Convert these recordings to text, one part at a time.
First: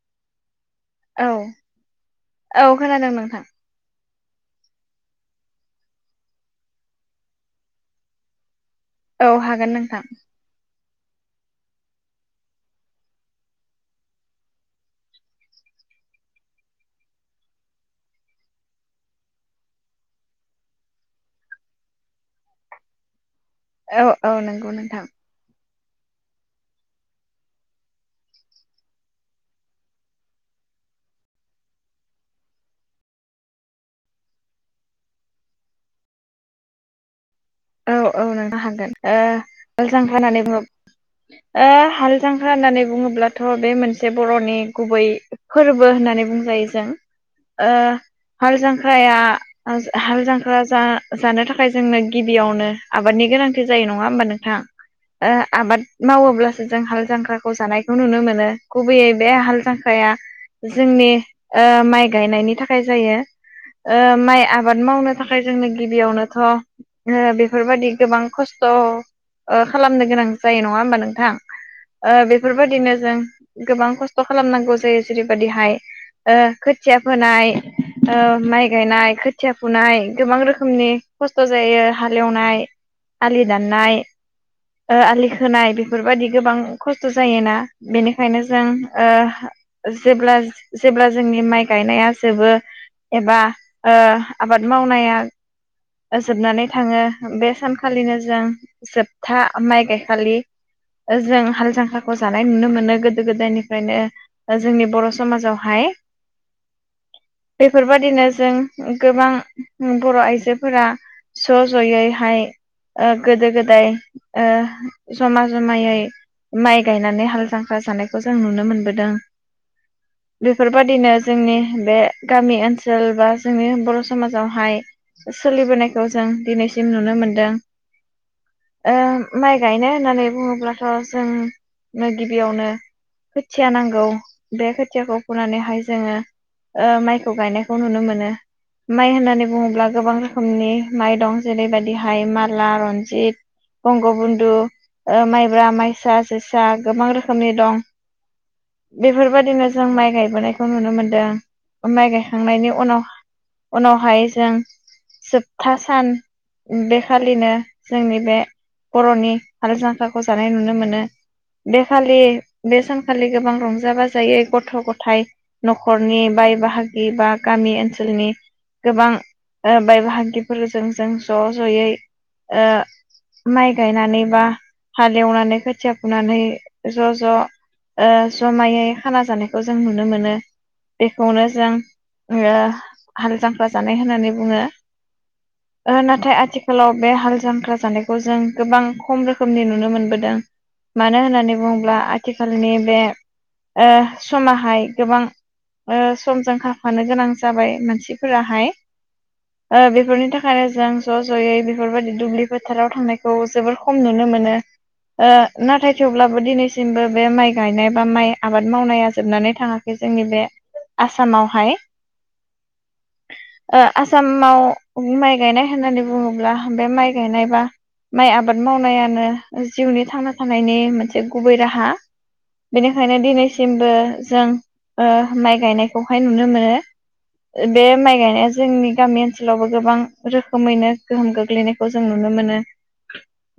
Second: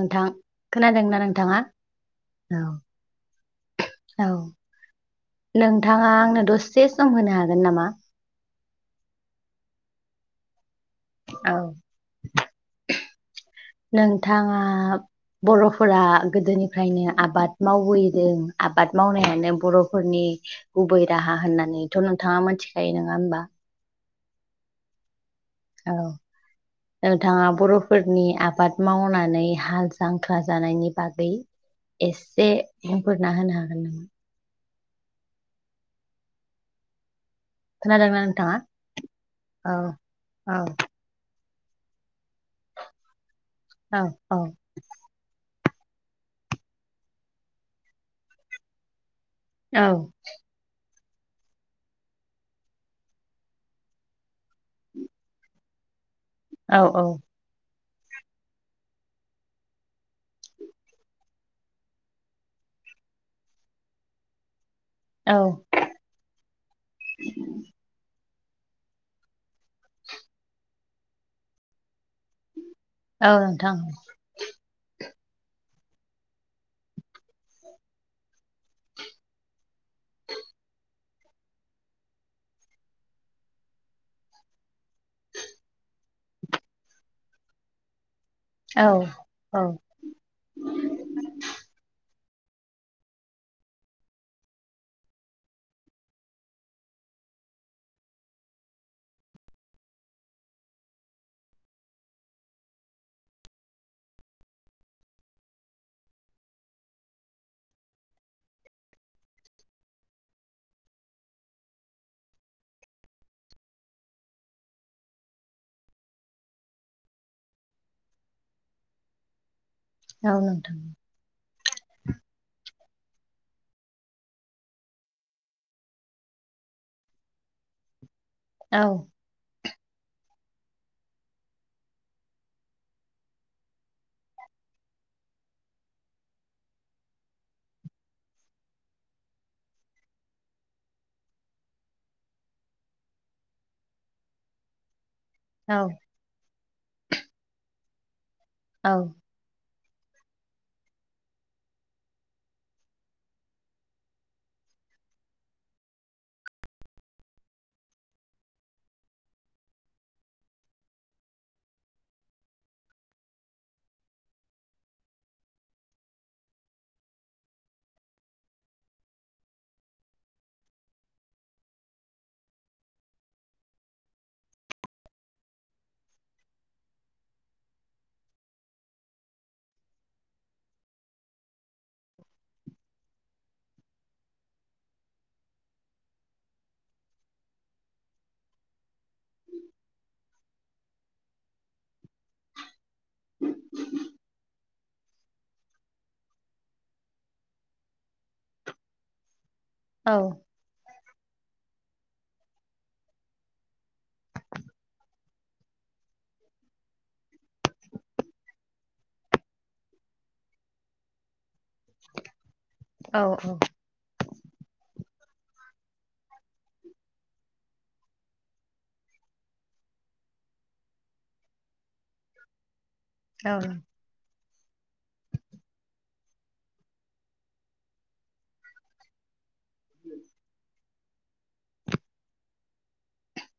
नोंथां खोनादोंना औ नोंथाङा औ खोनादों नोंथां। औ नोंथाङा आंनो दसे सम होनो हागोन नामा? औ हागोन नोंथां। औ। नोंथाङा बर'फोरा गोदोनिफ्रायनो आबाद मावबोयदों आबाद मावनायानो बर'फोरनि गुबै राहा होननानैथ' नोंथाङा मोनथिखायो नङा होमबा औ औ नोंगौ नोंथां औ नोंथाङा बर'फोरनि आबाद मावनानै हाल जांख्रा जानायनि बागै एसे बुंफोरना होनो हागोन नामा औ खोनादोंना औ नोंथाङा नोंथां हागोन ओ औ नांगोल जांख्रा हानानै औ बुङो ओ हाल जांख्रा होननानै बुङोब्लाथ' बे औ मोनसे औ बर'नि गुबै फोरबो होननानै बुंजायो जों ओ हाल जांख्राया औ ओज हाल जांख्रा‌ जा जानो थाखाय जोंनो गिबियावनो आबादनि गोनांथि जायो नङा होमबा नोंथां ओ आबाद मावोब्लासो औ जों हाल औ जांख्राखौ जानाय खौ नुनो मोनो गुबैयै बे हाल जांख्राया जोंनि ओ माइ गायनायनि थाखाय जायो ओ माइ आब बाद मावनो औ थाखाय जोंनो गिबियावनोथ' ओ बेफोरबादि गोब बां खस्थ' ओ खालामनो गोनां जायो नङा हबा नोंथां ओ बेफार बादिनो जों औ नोंथां गोबां खस्थ' खालामनांगौ जायो जेरैबायदिहाय ओ खोथिया फोनाय ओ माइ गायनाय खोथिया फुनाय गोबां रोखोमनि खस्थ' जायो हालेवनाय आलि दाननाय ओ आलि खोनाय बेफोरबायदि गोबां खस्थ' जायोना बेनि खायनो जों औ ओ औ जेब्ला जेब्ला जोंनि माइ गायनाया जोबो एबा ओ आबाद मावनाया जोबनानै थाङो बे सानखालिनो जों जोबथा माइ गायखालि जों हाल जांख्राखौ जानाय नुनो मोनो गोदो गोदायनिफ्रायनो जोंनि बर' समाजावहाय बेफोरबादिनो जों गोबां बर' आइजोफोरा ज' ज'यैहाय ओ गोदो गोदाय ओ जमा जमायै माइ गायनानै हाल जांख्रा जानायखौ जों नुनो मोनबोदों औ नोंथां बेफोरबायादिनो जोंनि बे गामि ओनसो सोल बा जोंनि बर' समाजावहाय सोलिबोनाय खौ जों दिनैसिम नुनो मोनदों औ ओ माइ गायनाय होननानै बुङोब्लाथ' जोंनो ओ गिबियावनो खोथिया नांगौ बे खोथियाखौ फोननानैहाय जोङो ओ माइखौ गायनायखौ नुनो मोनो माइ होननानै बुङोब्ला गोबां रोखोमनि माइ दं जेरैबायदिहाय माला रनजित बंगबन्धु ओ माइब्रा औ माइसा जोस आ गोबां रोखोमनि दं औ बेफोर बादिनो जों माइ गायबोनायखौ नुनो मोनदों माइ गायखांनायनि उनाव उनावहाय जों जोब था सान बेखालिनो जोंनि बे बर'नि हाल जांख्राखौ जानाय नुनो मोनो बेखालि बे सानखालि गोबां रंजा बाजायै गथ' गथाय न'खरनि बाय बाहागि बा गामि ओनसोलनि गोबां ओ बाय बाहागि फोरजों जों ज' ज'यै ओ माइ गायनानै बा हालेवनानै खोथिया फुनानै ज' ज' ओ ज'मायै खाना जानायखौ जों नुनो मोनो बेखौनो जों ओ हाल जांख्रा जानाय होननानै बुङो ओ नाथाय आथिखालाव बे हाल जांख्रा जानायखौ जों गोबां खम रोखोमनि नुनो मोनबोदों मानो होननानै बुङोब्ला आथिखालनि बे ओ समाहाय गोबां समजों खारफानो गोनां जाबाय मानसिफोराहाय ओ बेफोरनि औ जों ज' ज'यै बेफोरबायदि दुब्लि फोथाराव थांनायखौ जोबोर खम नुनो मोनो ओ नाथाय थेवब्लाबो दिनैसिमबो बे माइ गायनाय बा माइ आबाद मावनाया जोबनानै थाङाखै जोंनि बे आसामावहाय औ औ माव माइ गायनाय होननानै बुङोब्ला बे माइ गायनाय बा माइ आबाद मावनायानो ओ जिउनि थांना थानायनि मोनसे गुबै राहा। बेनिखायनो औ दिनैसिमबो जों ओ माइ गायनायखौहाय नुनो मोनो बे माइ गायनाया जोंनि गामि ओनसोलावबो गोबां रोखोमैनो गोहोम गोग्लैनायखौ जों नुनो मोनो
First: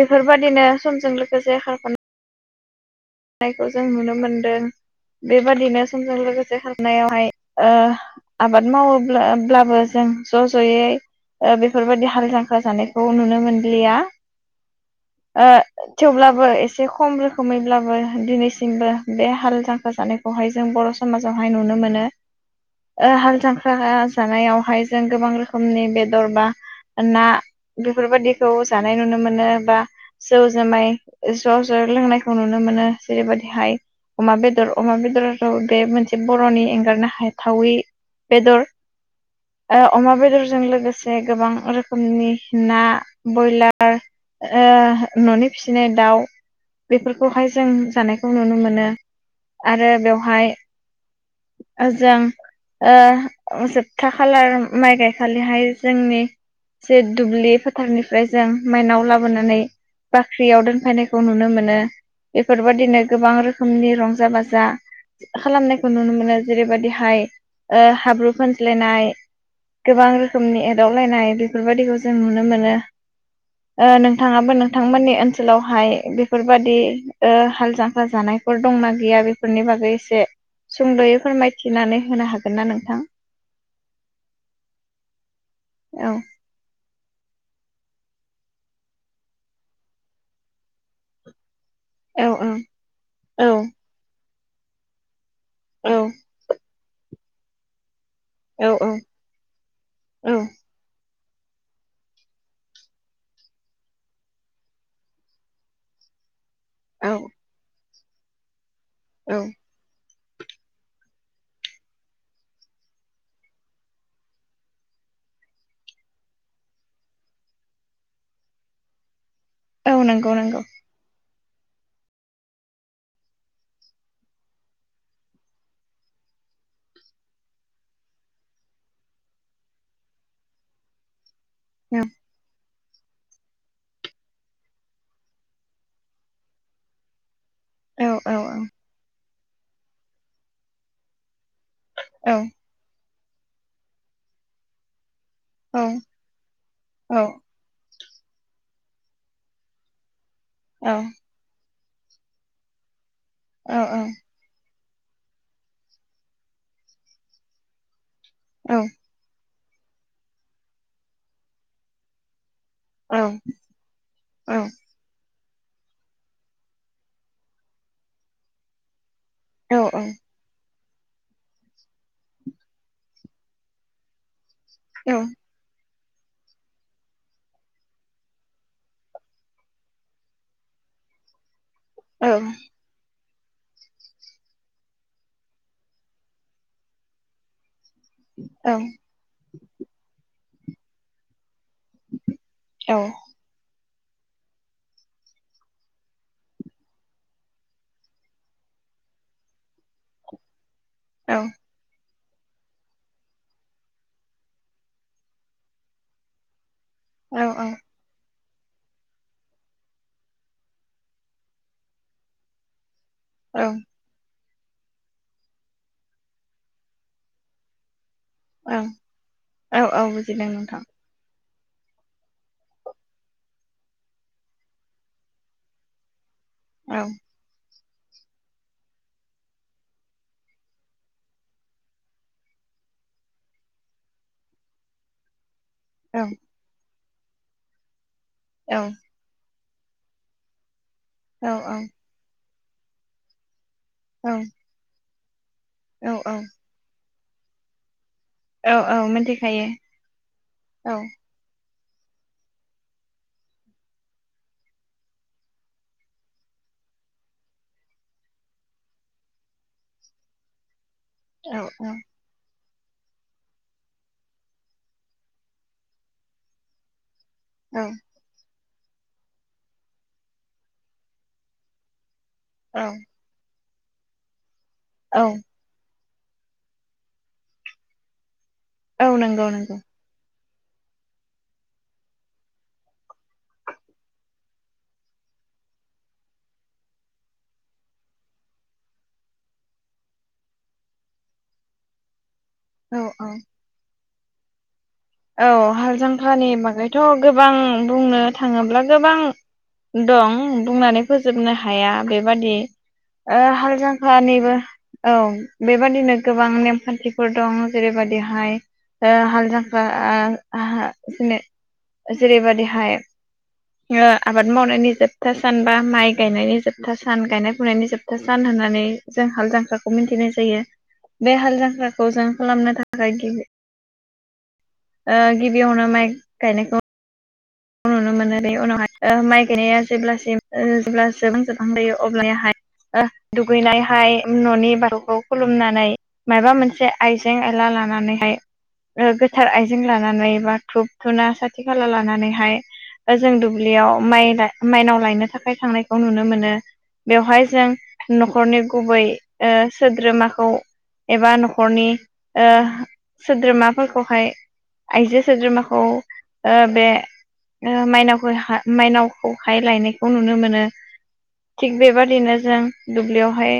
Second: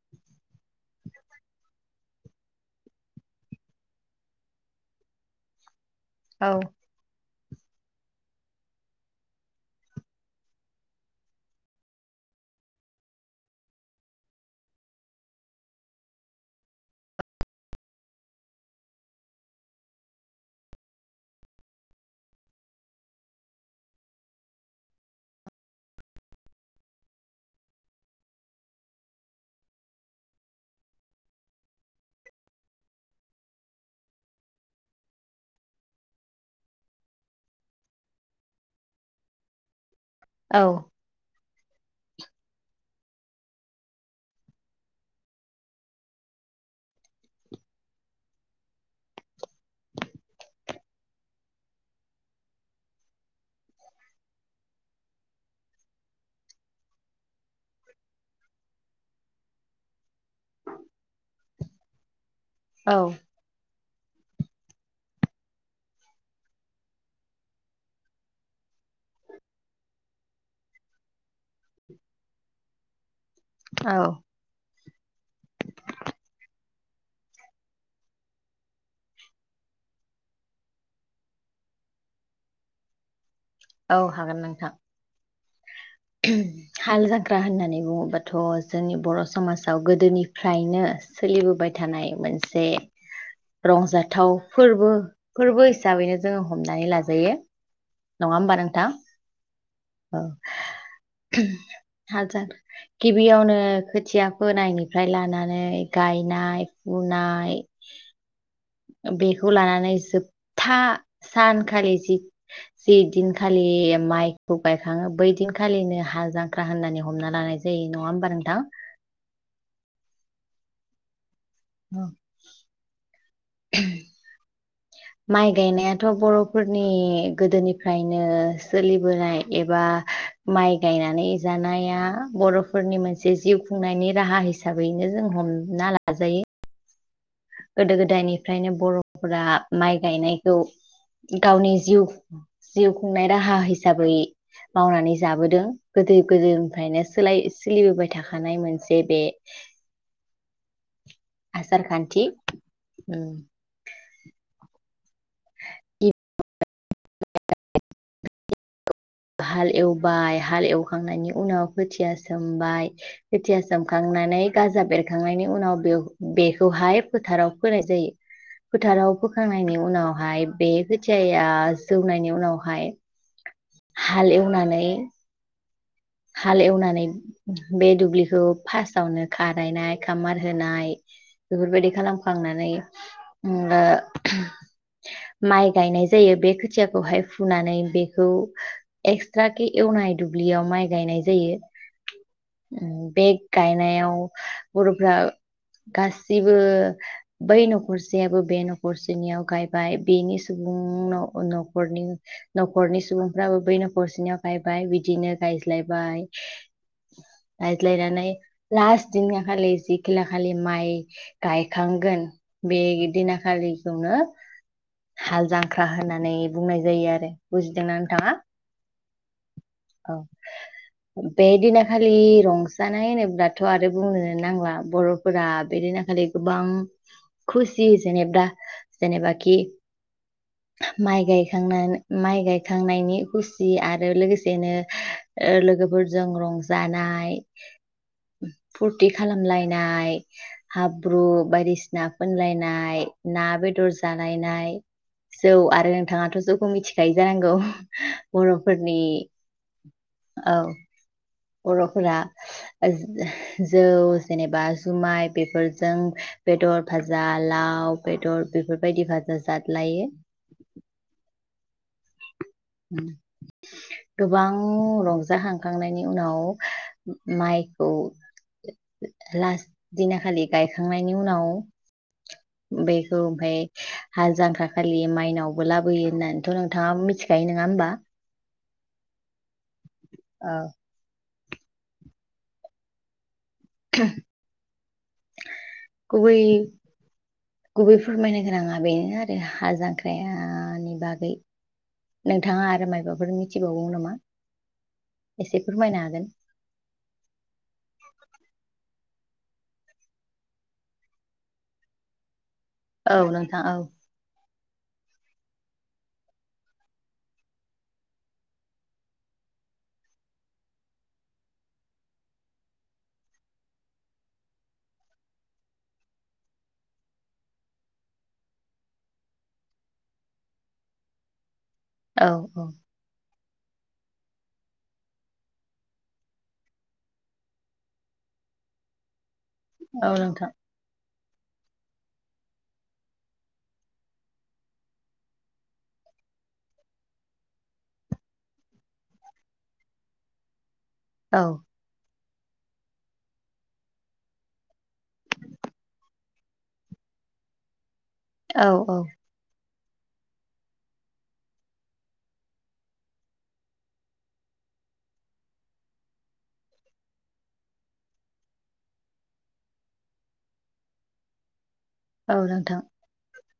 बेफोरबायदिनो समजों लोगोसे खारफान नायखौ जों नुनो मोनदों बेबादिनो समजों औ लोगोसे खारफा नायावहाय ओ आबाद मावोब्ला ब्लाबो जों ज' ज'यै ओ बेफोर बायदि हाल जांखखा जानायखौ नुनो मोनलिया ओ थेवब्लाबो एसे खम रोखोमैब्लाबो दिनैसिमबो बे हाल जांख्रा जानायखौहाय जों बर' समाजावहाय नुनो मोनो ओ हाल जांख्राहा जानायावहाय जों गोबां रोखोमनि बेदर बा ना बेफोर बायदिखौ जानाय नुनो मोनो बा जौ जुमाय ज' ज' लोंनायखौ नुनो मोनो। जेरैबायदिहाय अमा बेदर अमा बेदराथ' बे मोनसे बर'नि एंगारनो हाथावि बेदर अ अमा बेदरजों लोगोसे गोबां रोखोमनि ना बयलार ओ न'नि फिसिनाय दाउ बेफोरखौहाय जों जानायखौ नुनो मोनो आरो बेवहाय ओ जों ओ जोबथा खालार माइ गायखालिहाय जोंनि जे दुब्लि फोथारनिफ्राय जों माइनाव लाबोनानै बाख्रियाव दोनफैनायखौ नुनो मोनो। बेफोर बादिनो औ गोबां रोखोमनि रं जा बाजा खालामनाय खौ नुनो मोनो जेरैबायदिहाय ओ हाब्रु फानज्लायनाय गोबां रोखोमनि एदावलायनाय बे फोर बायदिखौ जों नुनो मोनो। ओ नोंथाङाबो नों थांमोननि ओनसोलावहाय बेफोरबादि ओ हाल जांख्रा जानायफोर दंना गैया बेफोरनि बागै एसे सुंद'यै फोरमायथिनानै होनो हागोन ना नोंथां औ हागोन नोंथां औ [unintelligible] हाल जां ख्रा होननानै बुङोबाथ' जोंनि बर' समासाव गोदोनिफ्रायनो सोलिबोबाय थानाय औ मोनसे औ रंजाथाव फोरबो फोरबो औ हिसाबैनो जोङो हमनानै लाज जायो नङा होमबा नोंथां औ [unintelligible] हाजार गिबियावनो खोथिया फोनायनिफ्राय लानानै गायनाय औ फुनाय ओ औ बेखौ लानानै जोब था सान खालि जि जि दिनखालि माइखौ गायखाङो बै दिनखालिनो हाल जांख्रा होननानै हमना लानाय जायो। नङा होमबा नोंथां? औ नोंगौ नोंगौ ओं माइ गायनायाथ' बर'फोरनि गोदोनिफ्रायनो सोलिबोनाय एबा माइ गायनानै औ जानाया बर' फोरनि मोनसे जिउ खुंनायनि राहा हिसाबैनो जों सम हमना लाजायो गोदो औ औ गोदायनिफ्रायनो बर' फ्रा माइ गायनायखौ गावनि जिउ औ जिउ खुंनाय राहा हिसाबै मावनानै जाबोदों औ गोदो गोदोनिफ्रायनो औ सोलाय सोलिबोबाय थाखानाय मोनसे बे औ आसारखान्थि ओम ओं ओं इप औ हाल एवबाय हाल एवखांनायनि उनाव खोथिया सोम सोमबाय खोथिया सोमखांनानै गाजा बेरखांनायनि उनाव बेव बेखौहाय फोथाराव फोनाय जायो फोथाराव फोखांनायनि उनावहाय बे खोथ खोथियाया जौनायनि उनावहाय हाल एवनानै औ हाल एवनानै बे दुब्लिखौ फास्टावनो खारायनाय खामार होनाय बेफोरबायदि खालामखांनानै ओ माइ गायनाय जायो बे खोथियाखौहाय फुनानै बे खौ एक्सट्रा बे एवनाय दुब्लियाव माइ गायनाय जायो ओ बे गायनायाव बरफ्रा गासिबो बै न'खरसेयाबो बे न'खरसेनियाव गायबाय बेनि सुब नों नो न'खरनि न'खरनि सुबुंफ्राबो बै न'खरसेनियाव गायबाय बिदिनो गाय लायबाय औ औ गायज्लायनानै लास्ट दिनखा खालि जिखिला खालि माइ गायखांगोन बे दिना खालिखौनो हाल जांख्रा होननानै बुंनाय जायो आरो बुजिदोंना नोंथाङा ओं औ औ बुजिदों नोंथां। बे दिनाखालि रंजानाय होनोब्लाथ' आरो बुंनोनो नांला बर'फोरा बे दिनाखालि गोबां औ खुसि जि जेनेबा जेनेबाखि माइ गायखांना माइ गायखांनायनि खुसि आरो लोगोसे बिदिनो ओ औ लोगोफोरजों रंजानाय नाय औ फुरथि खालामलाय नाय हाब्रु औ बायदिसिना फोनलायनाय नाय ना बेद दर जालायनाय जौ आरो औ नोंथाङाथ' औ जौखौ मिथि सायजा नांगौ बर'फोरनि खायो औ बर'फोरा जौ जेनेबा जुमाय बेफोरजों बेदर भाजा लाव बेदर बेफोरबायदि फाजा जादलायो औ औ होम गोबां रंजा खांखांनायनि उनाव औ माइखौ लास्ट दिना खालि गायखांनायनि उनाव औ बेखौ ओमफाय हाल जांख्रा खालि औ माइनावबो लाबोयो होननानैथ' नोंथाङा मिथिखायो नङा होमबा? औ नंगौ नंगौ औ गुबै गुबै फोरमायनो गोनाङा बेनो आरो हा जांख्राया नि बागै नोंथाङा आरो औ औ मायबाफोर मिथिबावगौ नामा? औ एसे हाल फोरमायनो हागोन जांख्रानि बागैथ' गोबां बुंनो थाङोब्ला गोबां दं बुंनानै फोजोबनो हाया बेबादि औ ओ नोंथां औ हाल जांख्रानिबो औ बेबादिनो गोबां नेमखान्थिफोर दं जेरै बायदिहाय ओ हाल जांख्रा आ आ जेरैबायदिहाय ओ आबाद मावनायनि जोबथा सान बा माइ गायनायनि जोबथा सान गायनाय फुनायनि जोबथा सान होननानै जों हाल जांख्राखौ मिथिनाय जायो बे हाल जां ख्राखौ जों औ औ खालामनो थाखाय गिबि ओ गिबियावनो माइ गायनायखौ नुनो मोनो बिनि उनाव‌ ओ माइ गायनाया औ जेब्ला सिम नोंथां ओ जेब्ला जोबहां जोबहां जायो अब्लानिहाय ओ दुगैनायहाय न'नि बाथौखौ खुलुमनानै मायबा मोनसे आइजें आयला लानानैहाय गोथार आइजें लानानै बा थुब थुना औ साथि खाला लानानै हाय जों दुब्लियाव माइ माइनाव लायनो थाखाय थांनायखौ नुनो मोनो बेवहाय जों न'खरनि औ औ गुबै ओ सोद्रोमाखौ एबा न'खरनि ओ सोद्रोमाफोरखौहाय आइजो सोद्रोमाखौ ओ बे ओ माइनाव मायनावखौहाय लायनायखौ नुनो मोनो थिग बेबादिनो औ जों नोंथां दुब्लियावहाय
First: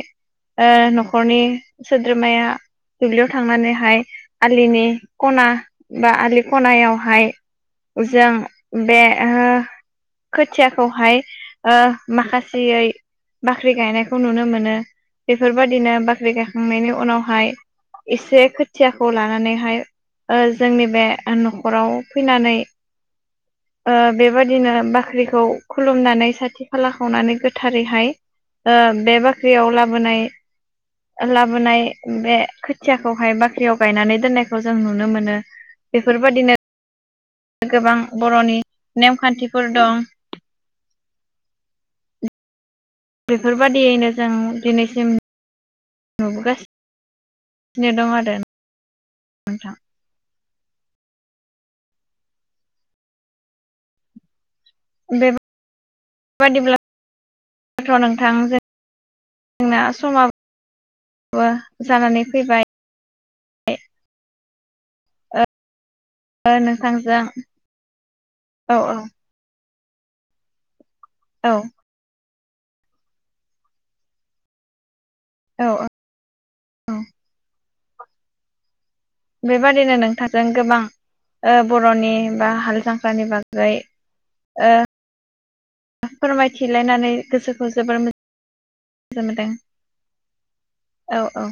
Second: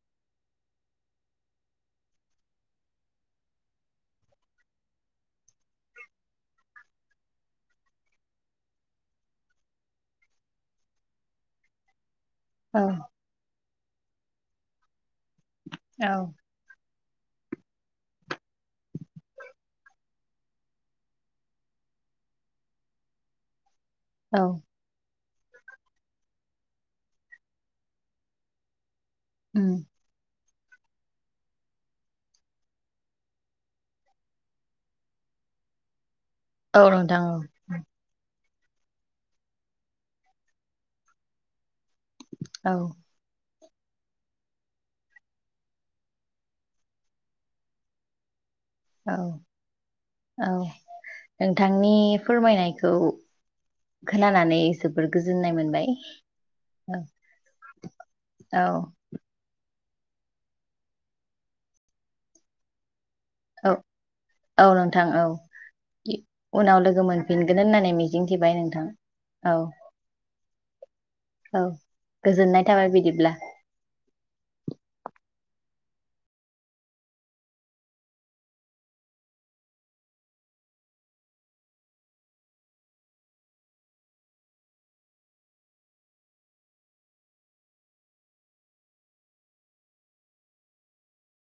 ओ न'खरनि सोद्रोमाया दुब्लियाव थांनानैहाय आलिनि खना बा आलि खनायावहाय जों बे हो खोथियाखौहाय ओ औ माखासेयै बा ख्रि गायनायखौ नुनो मोनो बेफोर बायदिनो औ बाख्रि गायखांनायनि उनावहाय एसे खोथियाखौ लानानैहाय ओ जोंनि बे न'खराव फैनानै ओ औ बेबायदिनो बाख्रि खौ खुलुमनानै साथि खाला खावनानै गोथारैहाय ओ बे बाख्रियाव उम लाबोनाय लाबोनाय बे खोथियाखौहाय बाख्रियाव गायनानै दोननायखौ जों नुनो मोनो बे औ नोथां औ गोबां ब र'नि नेमखान्थिफोर दं औ बेफोर‌ बायदियैनो जों दिनैसिम नुबोगासि नो दं आरो औ नोंथां औ नोंथांनि फोरमायनायखौ खोनानानै जोबोर गोजोननाय मोनबाय बेबादिब्लाथ' औ नोंथां जोंना औ समाबो जानानै फैबाय औ औ नों थां औ इ उनाव लोगो नोंथांजों मोनफिनगोन होननानै मिजिंथिबाय औ नोंथां औ औ। गोजोननाय थाबाय बिदिब्ला। औ औ औ। बेबादिनो नोंथांजों गोबां ओ बर'नि बा हाल जांख्रानि बागै ओ ओ फोरमायथिलायनानै गोसोखौ जोबोर मो गोजोननाय मोनदों औ औ।